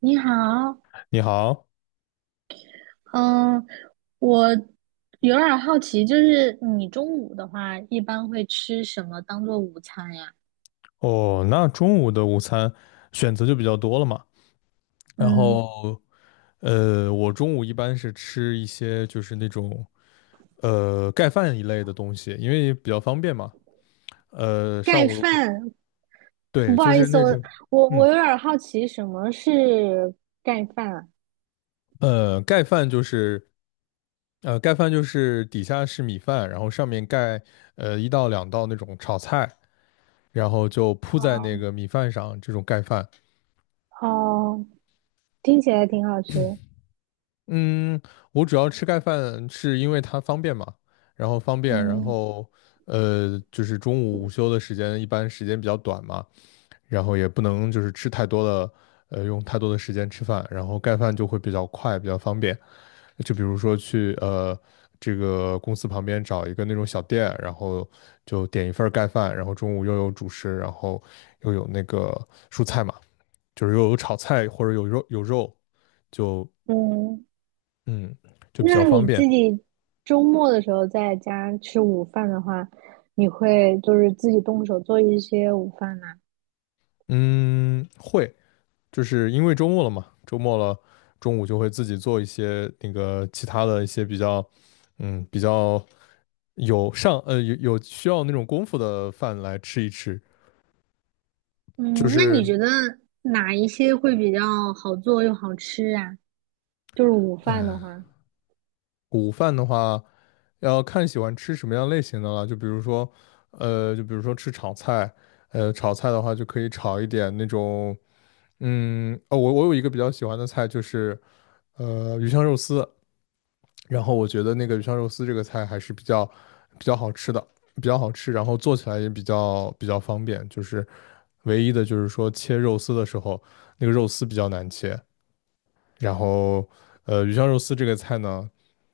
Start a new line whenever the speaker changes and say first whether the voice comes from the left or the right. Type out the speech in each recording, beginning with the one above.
right: 你好。
left: 你好。
right: 嗯，我有点儿好奇，就是你中午的话，一般会吃什么当做午餐呀？
left: 哦，那中午的午餐选择就比较多了嘛。然
right: 嗯。
left: 后，我中午一般是吃一些就是那种盖饭一类的东西，因为比较方便嘛。呃，上
right: 盖
left: 午的工
right: 饭？
left: 对，
right: 不
left: 就
right: 好意
left: 是
right: 思，
left: 那
right: 我
left: 种，
right: 我
left: 嗯，
right: 我有点儿好奇，什么是盖饭啊？
left: 盖饭就是盖饭就是底下是米饭，然后上面盖一到两道那种炒菜，然后就铺在那
right: 哦
left: 个米饭上，这种盖饭。
right: 哦，听起来挺好吃。
left: 嗯，我主要吃盖饭是因为它方便嘛，然后方便，然
right: 嗯。
left: 后就是中午午休的时间一般时间比较短嘛，然后也不能就是吃太多的，用太多的时间吃饭，然后盖饭就会比较快，比较方便。就比如说去这个公司旁边找一个那种小店，然后就点一份儿盖饭，然后中午又有主食，然后又有那个蔬菜嘛，就是又有炒菜或者有肉，就
right: 嗯，
left: 嗯就比
right: 那
left: 较方
right: 你
left: 便。
right: 自己周末的时候在家吃午饭的话，你会就是自己动手做一些午饭吗？
left: 嗯，会，就是因为周末了嘛，周末了，中午就会自己做一些那个其他的一些比较，嗯，比较有上有需要那种功夫的饭来吃一吃。
right: 嗯，
left: 就
right: 那你
left: 是
right: 觉得哪一些会比较好做又好吃啊？就是午饭的话，
left: 午饭的话，要看喜欢吃什么样类型的了，就比如说，就比如说吃炒菜，炒菜的话就可以炒一点那种，嗯，哦，我有一个比较喜欢的菜就是鱼香肉丝。然后我觉得那个鱼香肉丝这个菜还是比较好吃的，比较好吃，然后做起来也比较方便。就是唯一的就是说切肉丝的时候，那个肉丝比较难切。然后鱼香肉丝这个菜呢，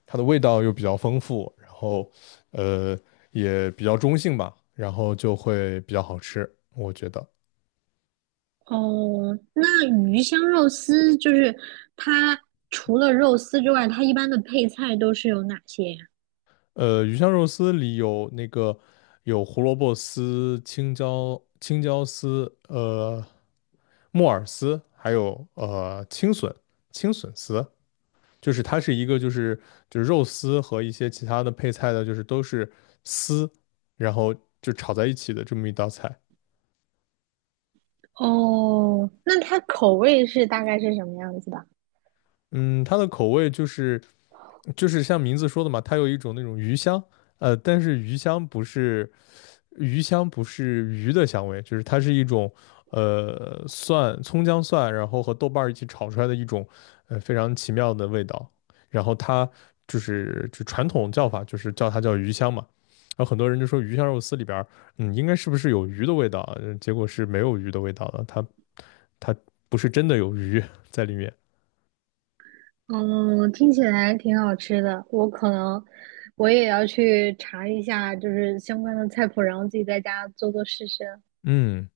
left: 它的味道又比较丰富，然后呃也比较中性吧，然后就会比较好吃，我觉得。
right: 哦，那鱼香肉丝就是它除了肉丝之外，它一般的配菜都是有哪些呀？
left: 鱼香肉丝里有那个有胡萝卜丝、青椒丝，木耳丝，还有青笋、青笋丝，就是它是一个就是肉丝和一些其他的配菜的，就是都是丝，然后就炒在一起的这么一道菜。
right: 哦，那它口味是大概是什么样子的？
left: 嗯，它的口味就是就是像名字说的嘛，它有一种那种鱼香，呃，但是鱼香不是鱼的香味，就是它是一种蒜、葱姜蒜，然后和豆瓣儿一起炒出来的一种非常奇妙的味道。然后它就是就传统叫法就是叫它叫鱼香嘛。然后很多人就说鱼香肉丝里边儿嗯，应该是不是有鱼的味道啊？结果是没有鱼的味道的，它不是真的有鱼在里面。
right: 嗯，听起来挺好吃的，我可能我也要去查一下，就是相关的菜谱，然后自己在家做做试试。
left: 嗯，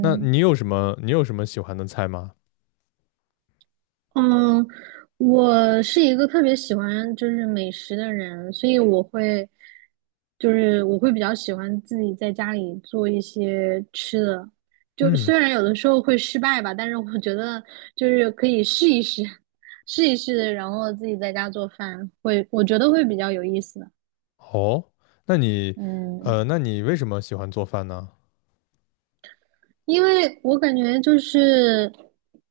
left: 那你有什么喜欢的菜吗？
right: 嗯，我是一个特别喜欢就是美食的人，所以我会比较喜欢自己在家里做一些吃的，就
left: 嗯，
right: 虽然有的时候会失败吧，但是我觉得就是可以试一试，试一试，然后自己在家做饭会，我觉得会比较有意思的。
left: 哦，那你
right: 嗯，
left: 那你为什么喜欢做饭呢？
right: 因为我感觉就是，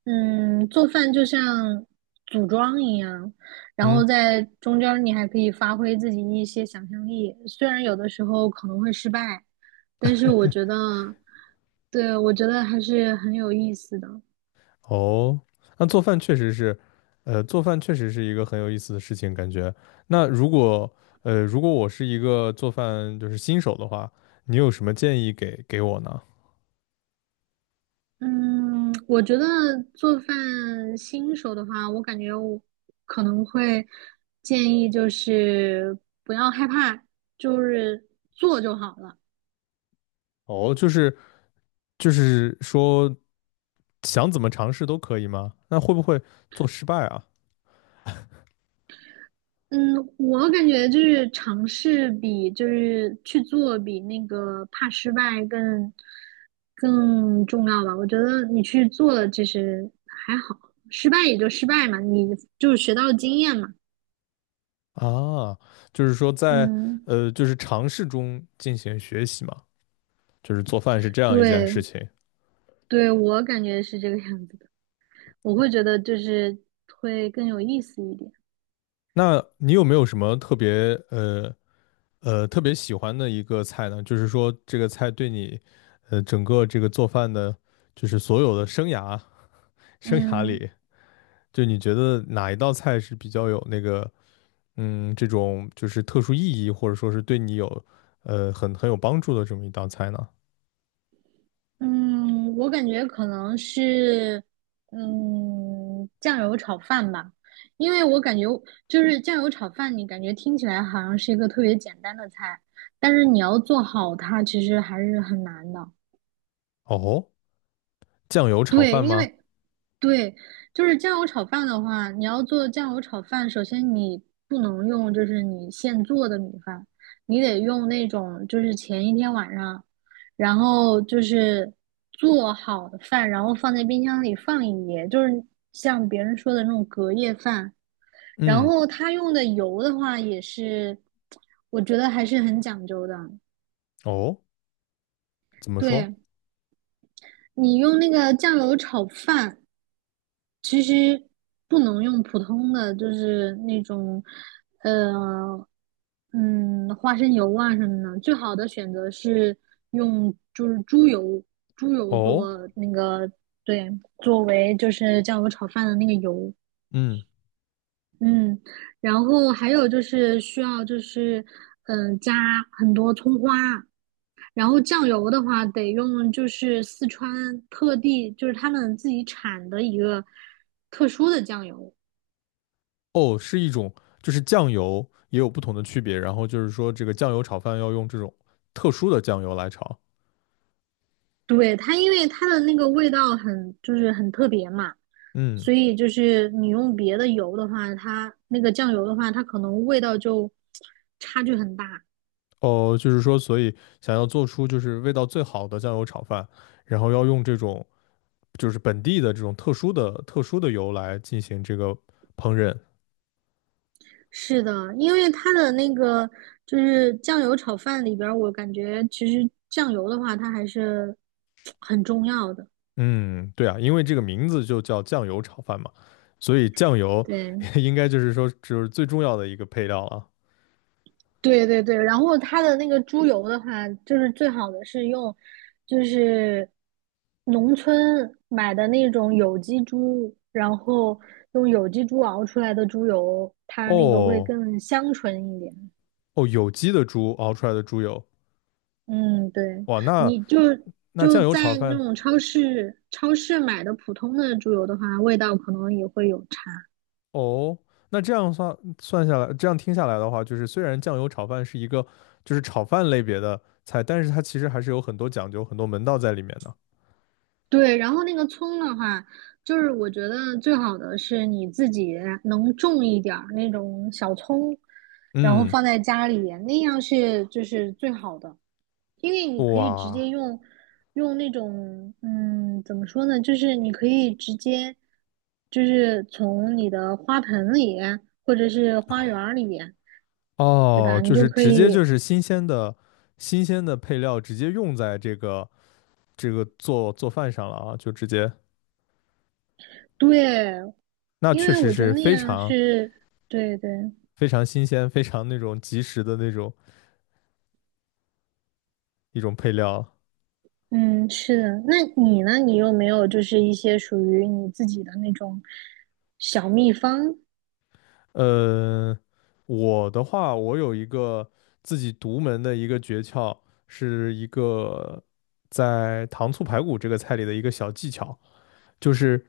right: 做饭就像组装一样，然后
left: 嗯，
right: 在中间儿你还可以发挥自己一些想象力，虽然有的时候可能会失败，但是我觉得，对，我觉得还是很有意思的。
left: 哦，那做饭确实是，做饭确实是一个很有意思的事情，感觉。那如果，如果我是一个做饭就是新手的话，你有什么建议给我呢？
right: 嗯，我觉得做饭新手的话，我感觉我可能会建议就是不要害怕，就是做就好了。
left: 哦，就是说想怎么尝试都可以吗？那会不会做失败啊？
right: 嗯，我感觉就是尝试比就是去做比那个怕失败更重要吧。我觉得你去做了其实还好，失败也就失败嘛，你就学到了经验嘛。
left: 啊，就是说在
right: 嗯，
left: 就是尝试中进行学习嘛，就是做饭是这样一件
right: 对
left: 事情。
right: 对，我感觉是这个样子的。我会觉得就是会更有意思一点。
left: 那你有没有什么特别特别喜欢的一个菜呢？就是说这个菜对你整个这个做饭的，就是所有的生涯
right: 嗯。
left: 里，就你觉得哪一道菜是比较有那个嗯这种就是特殊意义，或者说是对你有很有帮助的这么一道菜呢？
right: 嗯，我感觉可能是，酱油炒饭吧。因为我感觉就是酱油炒饭，你感觉听起来好像是一个特别简单的菜，但是你要做好它，其实还是很难的。
left: 哦，酱油炒
right: 对，
left: 饭
right: 因
left: 吗？
right: 为对，就是酱油炒饭的话，你要做酱油炒饭，首先你不能用就是你现做的米饭，你得用那种就是前一天晚上，然后就是做好的饭，然后放在冰箱里放一夜，就是像别人说的那种隔夜饭。然
left: 嗯，
right: 后他用的油的话，也是我觉得还是很讲究的。
left: 哦，怎么说？
right: 对，你用那个酱油炒饭，其实不能用普通的，就是那种，呃，嗯，花生油啊什么的。最好的选择是用就是猪油，猪油做
left: 哦，
right: 那个，对，作为就是酱油炒饭的那个油。
left: 嗯，
right: 嗯，然后还有就是需要就是，加很多葱花，然后酱油的话，得用就是四川特地就是他们自己产的一个特殊的酱油。
left: 哦，是一种，就是酱油也有不同的区别，然后就是说这个酱油炒饭要用这种特殊的酱油来炒。
right: 对，它因为它的那个味道很就是很特别嘛，
left: 嗯，
right: 所以就是你用别的油的话，它那个酱油的话，它可能味道就差距很大。
left: 哦，就是说，所以想要做出就是味道最好的酱油炒饭，然后要用这种就是本地的这种特殊的油来进行这个烹饪。
right: 是的，因为它的那个就是酱油炒饭里边儿，我感觉其实酱油的话，它还是很重要的。
left: 嗯，对啊，因为这个名字就叫酱油炒饭嘛，所以酱油
right: 对。
left: 应该就是说就是最重要的一个配料了。
right: 对对对，然后它的那个猪油的话，就是最好的是用，就是农村买的那种有机猪，然后用有机猪熬出来的猪油，它那个会
left: 哦，
right: 更香醇一点。
left: 哦，有机的猪熬出来的猪油，
right: 嗯，对，
left: 哇，那
right: 你就
left: 那
right: 就
left: 酱油炒
right: 在那
left: 饭。
right: 种超市买的普通的猪油的话，味道可能也会有差。
left: 哦，那这样算下来，这样听下来的话，就是虽然酱油炒饭是一个就是炒饭类别的菜，但是它其实还是有很多讲究、很多门道在里面的。
right: 对，然后那个葱的话，就是我觉得最好的是你自己能种一点儿那种小葱，然后
left: 嗯，
right: 放在家里，那样是就是最好的，因为你可以直
left: 哇，
right: 接用用那种怎么说呢，就是你可以直接就是从你的花盆里或者是花园儿里，对
left: 哦，
right: 吧？你
left: 就
right: 就
left: 是
right: 可
left: 直接
right: 以
left: 就是新鲜的配料直接用在这个做饭上了啊，就直接，
right: 对，
left: 那
right: 因
left: 确
right: 为
left: 实
right: 我觉得
left: 是
right: 那
left: 非
right: 样
left: 常
right: 是对对。
left: 非常新鲜、非常那种及时的那种一种配料。
right: 嗯，是的。那你呢？你有没有就是一些属于你自己的那种小秘方？
left: 呃，我的话，我有一个自己独门的一个诀窍，是一个在糖醋排骨这个菜里的一个小技巧，就是，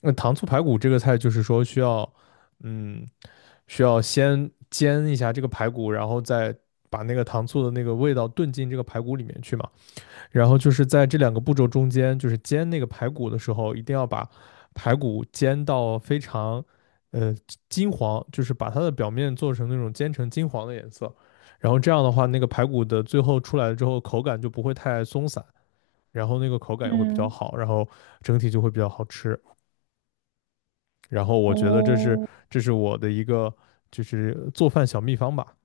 left: 那糖醋排骨这个菜就是说需要，嗯，需要先煎一下这个排骨，然后再把那个糖醋的那个味道炖进这个排骨里面去嘛。然后就是在这两个步骤中间，就是煎那个排骨的时候，一定要把排骨煎到非常呃金黄，就是把它的表面做成那种煎成金黄的颜色。然后这样的话，那个排骨的最后出来之后，口感就不会太松散，然后那个口感也会比较
right: 嗯。
left: 好，然后整体就会比较好吃。然后我觉得
right: 哦
left: 这是我的一个就是做饭小秘方吧。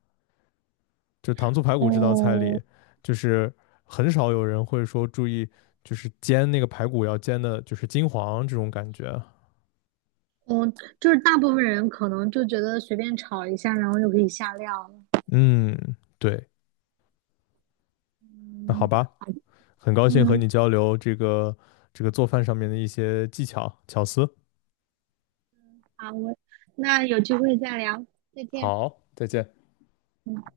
left: 就糖醋排骨这道菜
right: 哦
left: 里，就是很少有人会说注意，就是煎那个排骨要煎的，就是金黄这种感觉。
right: 哦，就是大部分人可能就觉得随便炒一下，然后就可以下料了。
left: 嗯，对，那好
right: 嗯。
left: 吧，很高兴和
right: 嗯，
left: 你交流这个做饭上面的一些技巧巧思。
right: 好，我那有机会再聊，再见。
left: 好，再见。
right: 嗯。